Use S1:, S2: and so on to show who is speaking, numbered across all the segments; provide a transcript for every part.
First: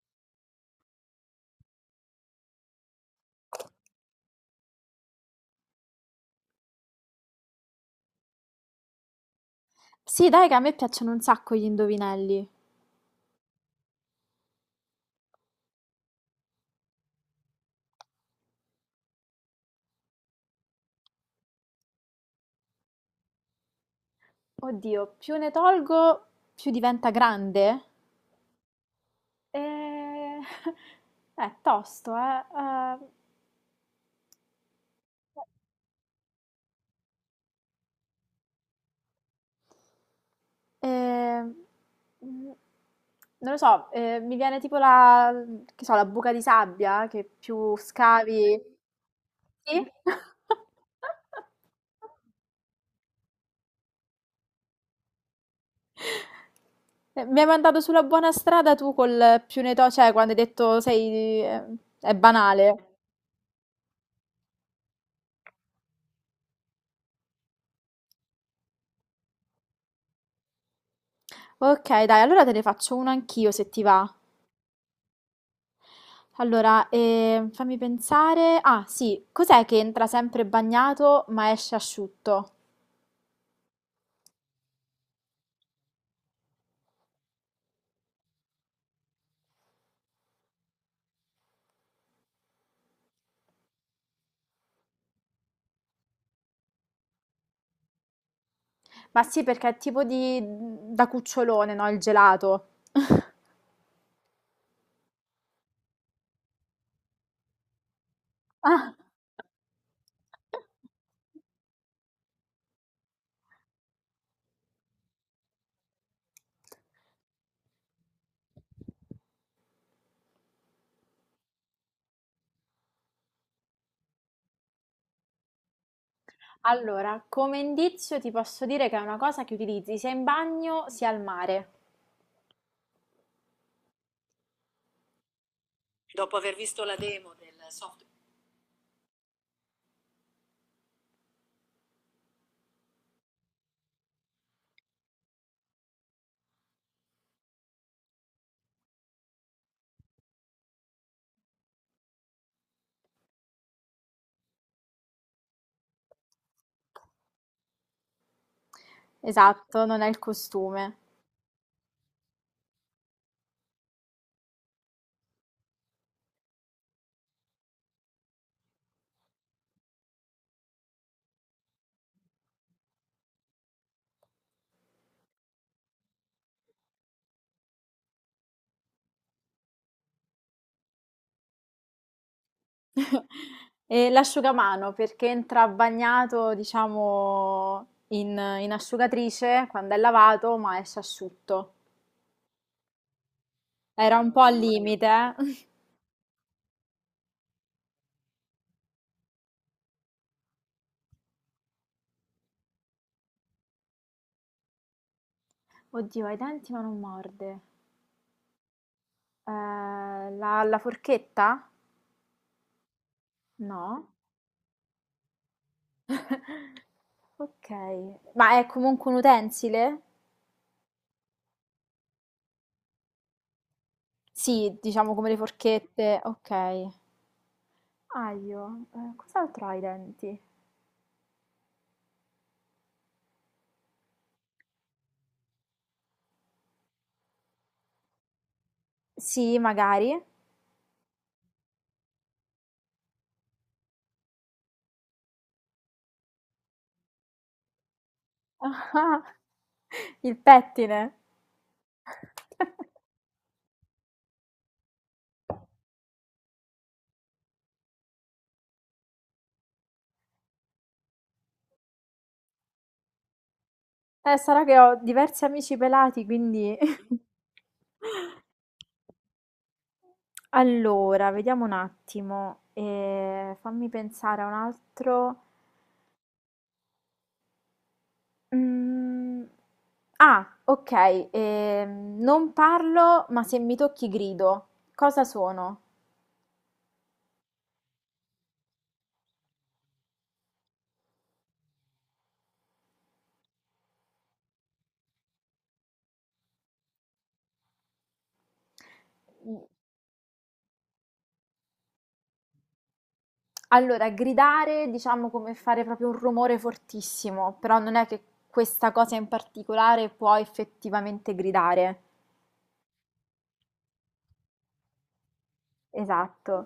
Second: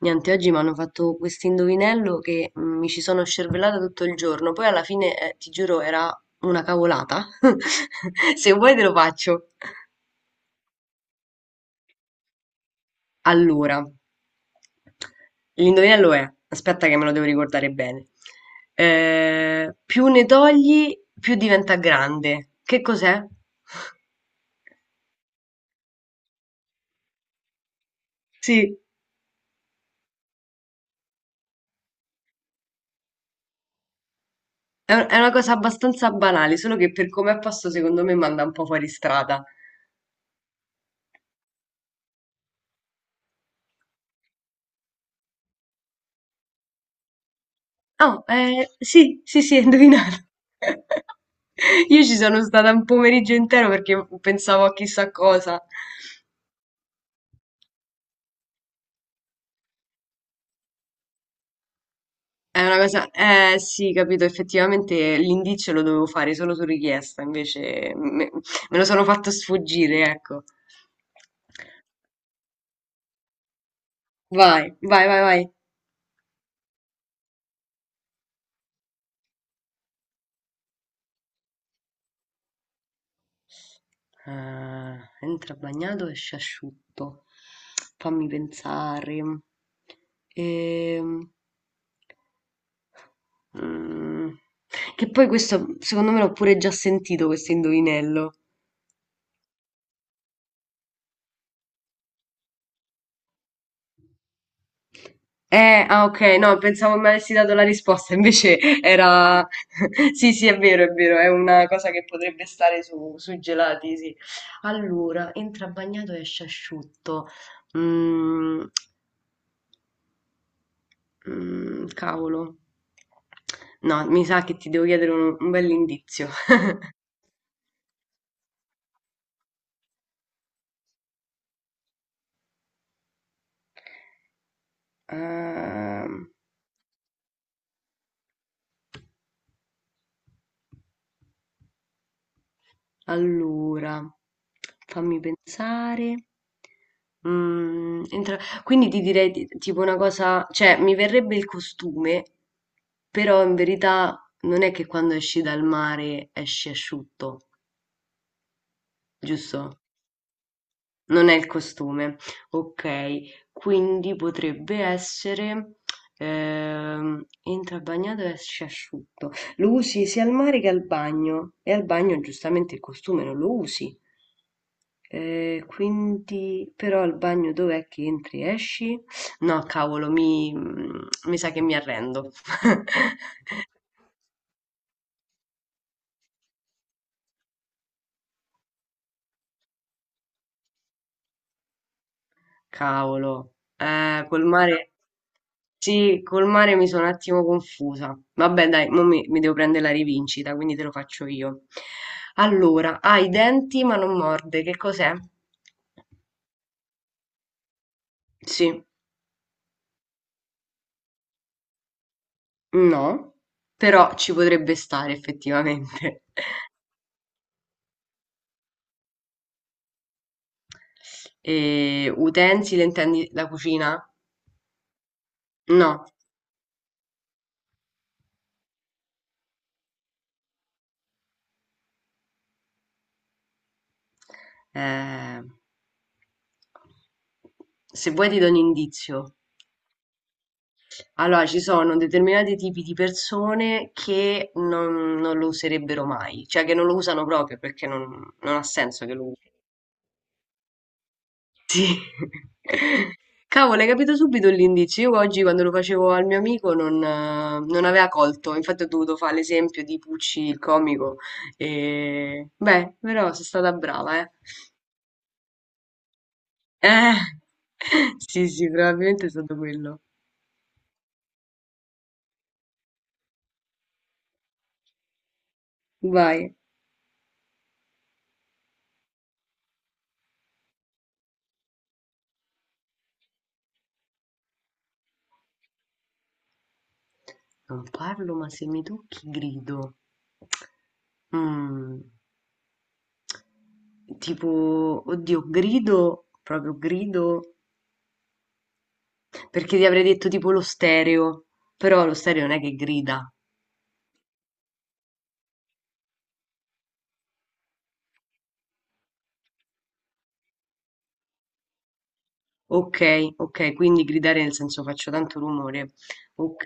S1: Niente, oggi mi hanno fatto questo indovinello che mi ci sono scervellata tutto il giorno, poi alla fine, ti giuro, era una cavolata. Se vuoi te lo faccio.
S2: Sì, dai, che a me piacciono un sacco gli indovinelli.
S1: Allora, l'indovinello è, aspetta che me lo devo ricordare bene. Più ne togli, più diventa grande. Che cos'è?
S2: Oddio, più ne tolgo, più diventa grande?
S1: Sì,
S2: Eh, È tosto, eh.
S1: è una cosa abbastanza banale, solo che per come è posto secondo me manda un po' fuori strada.
S2: Eh, eh, mm, Non lo so, mi viene tipo la, che so, la buca di sabbia, che più
S1: Oh,
S2: scavi.
S1: sì, sì, sì, hai
S2: Sì?
S1: indovinato. Io ci sono stata un pomeriggio intero perché pensavo a chissà cosa.
S2: Mi hai mandato sulla buona strada tu col più ne to, cioè quando hai detto sei, è
S1: È
S2: banale.
S1: una cosa, eh sì, capito, effettivamente l'indizio lo dovevo fare solo su richiesta, me lo sono fatto sfuggire, ecco.
S2: Okay, dai, allora te ne faccio una anch'io se ti va.
S1: Vai, vai, vai, vai.
S2: Allora, fammi pensare. Ah, sì, cos'è che entra sempre bagnato ma esce asciutto?
S1: Ah, entra bagnato, esce asciutto. Fammi pensare. Ehm. Mm. Che poi questo, secondo me, l'ho pure già sentito questo indovinello.
S2: Ma sì, perché è tipo da cucciolone, no? Il gelato.
S1: Ah, ok, no, pensavo mi avessi dato la risposta, invece
S2: Ah.
S1: era... Sì, sì, è vero, è vero, è una cosa che potrebbe stare su, sui gelati, sì. Allora, entra bagnato e esce asciutto. Mm, mm, cavolo. No, mi sa che ti devo chiedere un bell'indizio.
S2: Allora, come indizio ti posso dire che è una cosa che utilizzi sia in bagno sia al mare.
S1: Ehm Allora, fammi pensare. Quindi ti direi tipo una cosa, cioè mi verrebbe il costume, però in verità non è che quando esci dal mare esci asciutto, giusto?
S2: Esatto, non è il costume.
S1: Non è il costume. Ok, quindi potrebbe essere entra bagnato e esce asciutto. Lo usi sia al mare che al bagno. E al bagno giustamente il costume non lo usi. Quindi, però al bagno dov'è che entri e esci? No, cavolo, mi sa che mi arrendo.
S2: E l'asciugamano perché entra bagnato, diciamo, in asciugatrice quando è lavato, ma esce asciutto.
S1: Cavolo,
S2: Era un po'
S1: col
S2: al
S1: mare,
S2: limite, eh.
S1: sì, col mare mi sono un attimo confusa. Vabbè, dai, mo mi devo prendere la rivincita, quindi te lo faccio io. Allora, ha i denti ma non morde, che cos'è?
S2: Oddio, ha i denti ma non morde.
S1: Sì,
S2: Eh, la forchetta?
S1: no,
S2: No.
S1: però ci potrebbe stare effettivamente.
S2: Ok. Ma è comunque un utensile?
S1: E, utensile, intendi la cucina?
S2: Sì, diciamo come le
S1: No.
S2: forchette. Ok. Aglio. Cos'altro ha i denti?
S1: Eh, se vuoi ti do un indizio.
S2: Sì, magari.
S1: Allora, ci sono determinati tipi di persone che non lo userebbero mai, cioè che non lo usano proprio perché non ha senso che lo
S2: Ah,
S1: usi.
S2: il pettine.
S1: Sì. Cavolo, hai capito subito l'indizio. Io oggi quando lo facevo al mio amico non, non aveva colto, infatti ho dovuto fare l'esempio di Pucci il comico. E... Beh, però sono stata brava, eh.
S2: Sarà che ho diversi amici pelati, quindi.
S1: Eh, sì, sì, probabilmente è stato quello.
S2: Allora, vediamo un attimo. Fammi pensare a un altro.
S1: Vai.
S2: Mm, Ah, ok. Non parlo, ma se mi tocchi grido. Cosa sono?
S1: Non parlo, ma se mi tocchi grido. Mhmm, tipo, oddio, grido, proprio grido, perché ti avrei detto tipo lo stereo, però lo stereo non è che grida.
S2: Allora, gridare diciamo come fare proprio un rumore fortissimo, però non è che questa cosa in particolare può effettivamente gridare.
S1: Ok, ok, quindi gridare nel senso faccio tanto rumore.
S2: Esatto.
S1: Ok.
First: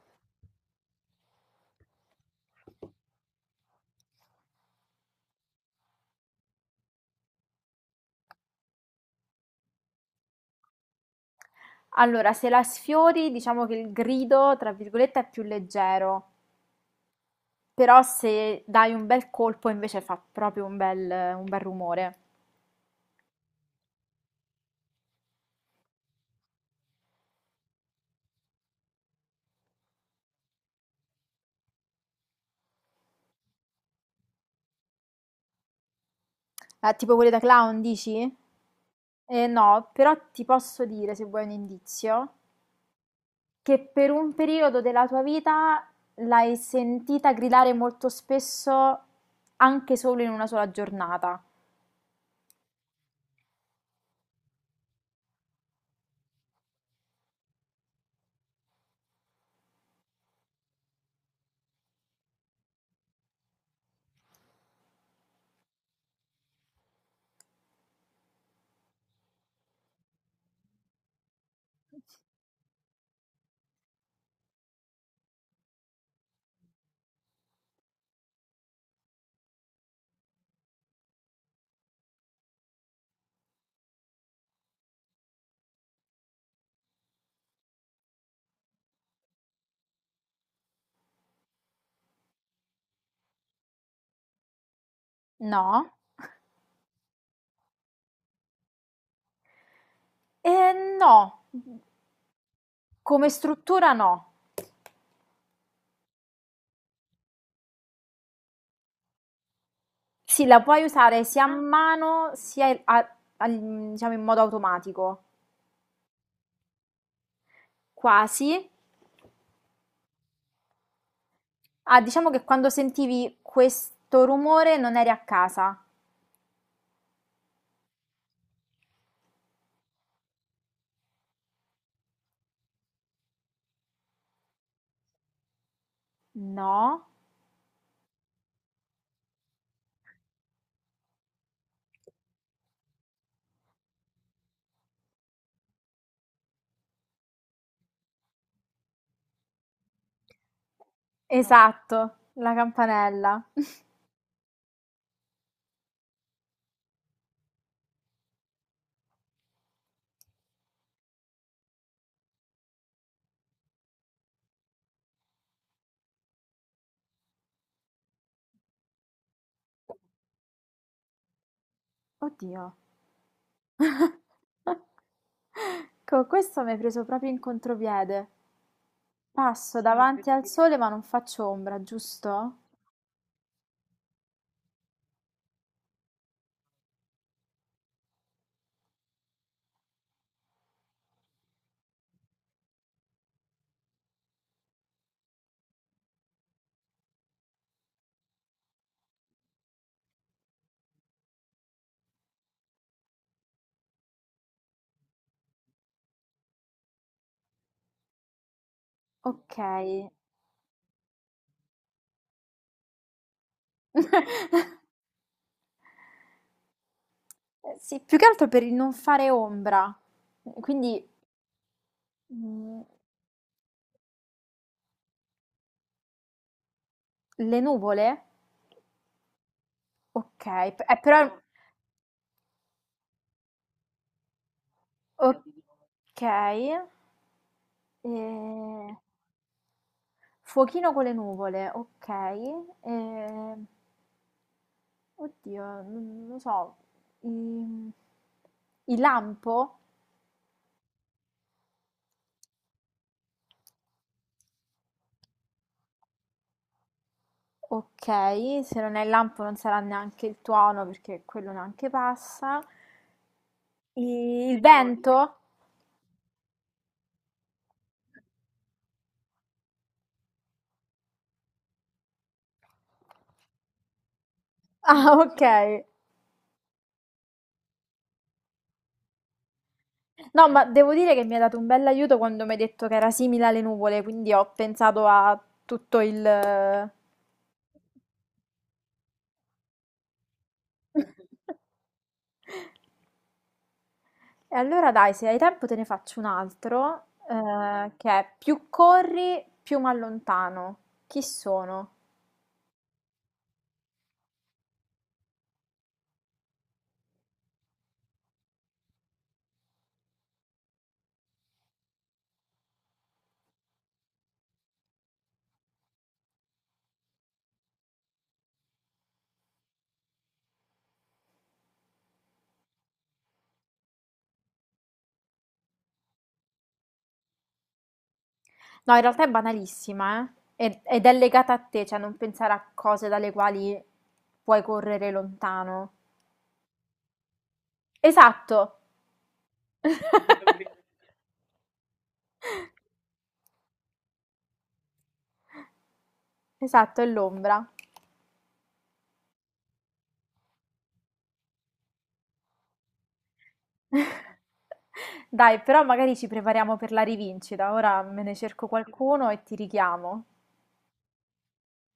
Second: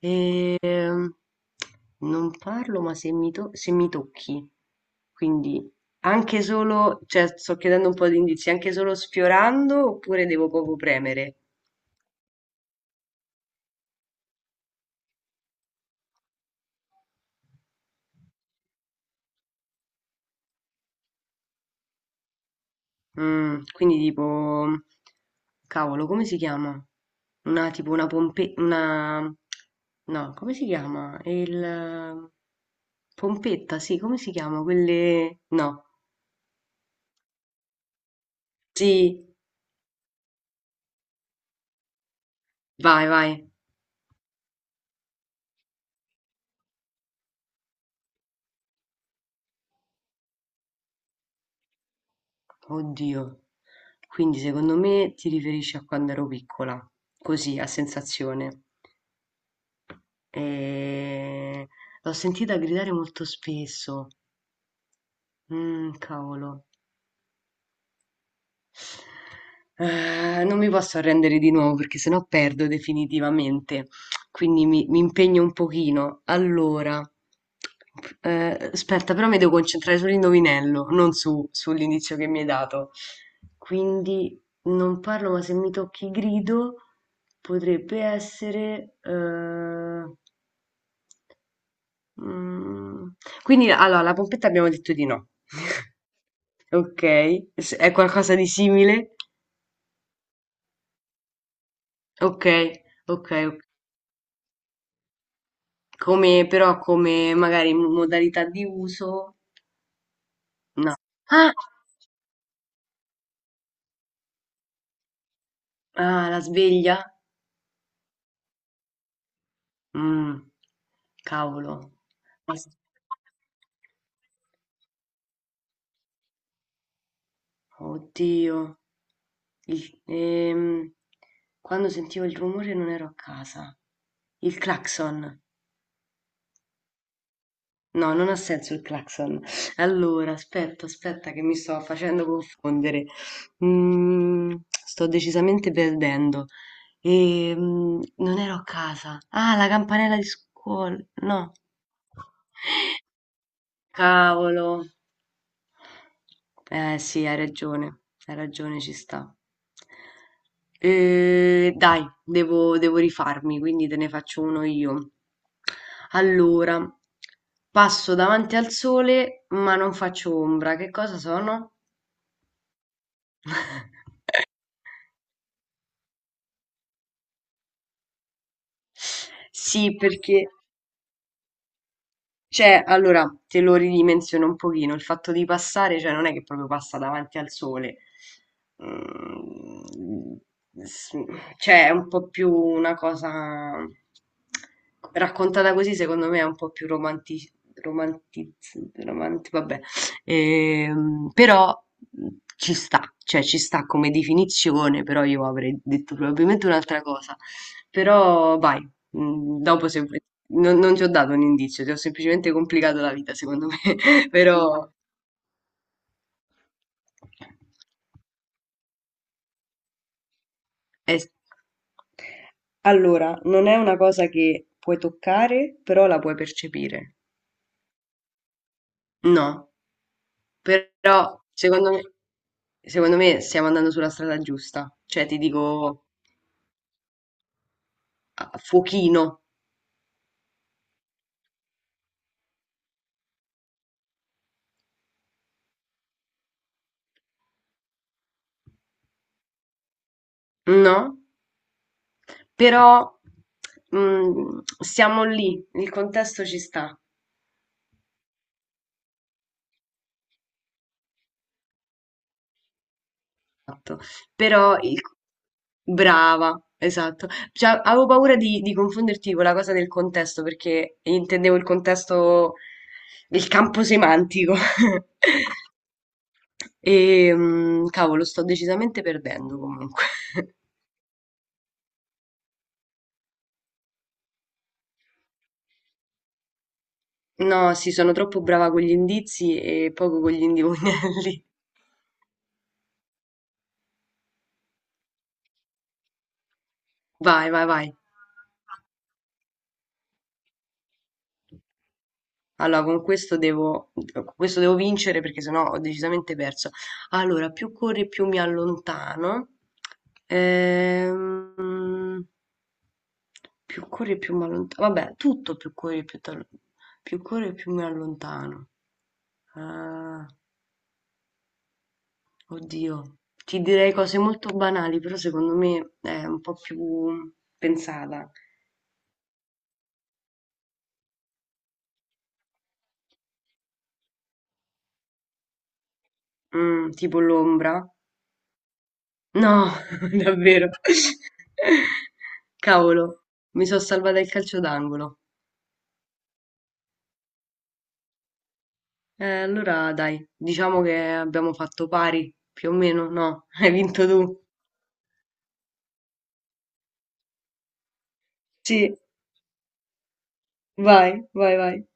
S1: Ehm, non parlo, ma se mi tocchi, quindi anche solo, cioè sto chiedendo un po' di indizi, anche solo sfiorando oppure devo poco premere?
S2: Allora, se la sfiori, diciamo che il grido, tra virgolette, è più leggero, però se dai un bel colpo invece fa proprio un bel rumore.
S1: Mm, quindi tipo, cavolo, come si chiama? Una tipo una pompe... una... no, come si chiama? Il... Pompetta, sì, come si chiama? Quelle... no.
S2: Tipo quelli da clown, dici?
S1: Sì,
S2: No, però ti posso dire, se vuoi un indizio,
S1: vai, vai.
S2: che per un periodo della tua vita l'hai sentita gridare molto spesso anche solo in una sola giornata,
S1: Oddio. Quindi secondo me ti riferisci a quando ero piccola, così, a sensazione. E... L'ho sentita gridare molto spesso. Mm, cavolo. Ah, non mi posso arrendere di nuovo perché sennò perdo definitivamente. Quindi mi impegno un pochino. Allora, aspetta, però mi devo concentrare sull'indovinello, non su- sull'indizio che mi hai dato. Quindi non parlo, ma se mi tocchi grido potrebbe essere. Mm, Quindi allora, la pompetta abbiamo detto di no.
S2: no?
S1: Ok, è qualcosa di simile?
S2: No,
S1: Ok, ok,
S2: come
S1: ok.
S2: struttura no.
S1: Come, però come magari modalità di uso,
S2: Sì, la puoi
S1: no.
S2: usare sia a,
S1: Ah,
S2: Ah, mano, sia diciamo in modo automatico,
S1: ah, la sveglia?
S2: quasi.
S1: Mm, cavolo.
S2: Ah, diciamo che quando
S1: As-
S2: sentivi questo rumore non eri a casa.
S1: Oddio. Il- ehm, quando sentivo il rumore non ero a casa. Il clacson.
S2: No, no,
S1: No, non ha senso il clacson. Allora, aspetta, aspetta che mi sto facendo confondere. Mm, sto decisamente perdendo. E, mm, non ero a casa. Ah, la campanella di scuola. No,
S2: esatto, la campanella.
S1: cavolo. Eh sì, hai ragione, ci sta. Dai, devo rifarmi, quindi te ne faccio uno io. Allora, passo davanti al sole, ma non faccio ombra. Che cosa sono?
S2: Oddio. Co questo mi hai preso proprio in contropiede. Passo, sì,
S1: Sì,
S2: davanti al,
S1: perché...
S2: perché, sole ma non faccio ombra, giusto?
S1: Cioè, allora te lo ridimensiono un pochino, il fatto di passare, cioè non è che proprio passa davanti al sole. Mm, s- cioè è un po' più una cosa raccontata così, secondo me è un po' più romanti, vabbè. Però mm, ci sta, cioè ci sta come definizione, però io avrei detto probabilmente un'altra cosa. Però vai,
S2: Ok.
S1: mm, dopo se vuoi... non ti ho dato un indizio, ti ho semplicemente complicato la vita, secondo me. Però
S2: Sì, più che altro per il non fare ombra. Quindi
S1: è-
S2: mm,
S1: allora, non è una cosa che puoi toccare, però la puoi percepire.
S2: le nuvole?
S1: No,
S2: Ok, però.
S1: però secondo me stiamo andando sulla strada giusta. Cioè, ti dico
S2: Ok. Eh,
S1: fuochino,
S2: Fuochino con le nuvole, ok. Eh, Oddio, non lo so. I il lampo?
S1: no? Però mm, siamo lì, il contesto ci sta.
S2: Okay, se non è il lampo non sarà neanche il tuono perché quello neanche passa.
S1: Esatto.
S2: I il è l'olio,
S1: Però il-
S2: vento?
S1: brava, esatto. Cioè, avevo paura di confonderti con la cosa del contesto, perché intendevo il contesto del campo semantico.
S2: Ah, okay.
S1: E mm, cavolo, sto decisamente perdendo comunque.
S2: No, ma devo dire che mi hai dato un bell'aiuto quando mi hai detto che era simile alle nuvole, quindi ho pensato a tutto il.
S1: No, sì, sono troppo brava con gli indizi e poco con gli indovinelli.
S2: E allora dai, se hai tempo te ne faccio un altro,
S1: Vai, vai, vai.
S2: che è più corri, più mi allontano. Chi sono?
S1: Allora, con questo devo vincere perché sennò ho decisamente perso. Allora, più corri, più mi allontano. Ehm, più corri, più mi allontano. Vabbè, tutto più corri, più mi allontano. Ah, oddio, ti direi cose molto banali, però secondo me è un po' più pensata.
S2: No, in realtà è banalissima, eh? Ed è legata a te, cioè non pensare a cose dalle quali puoi correre lontano.
S1: Mm, tipo l'ombra.
S2: Esatto,
S1: No, davvero. Cavolo, mi sono salvata il calcio d'angolo.
S2: esatto, è l'ombra.
S1: Allora dai, diciamo che abbiamo fatto pari, più o meno, no? Hai vinto tu.
S2: Dai, però magari ci prepariamo per la rivincita. Ora me ne cerco
S1: Sì,
S2: qualcuno e ti richiamo.
S1: vai, vai, vai.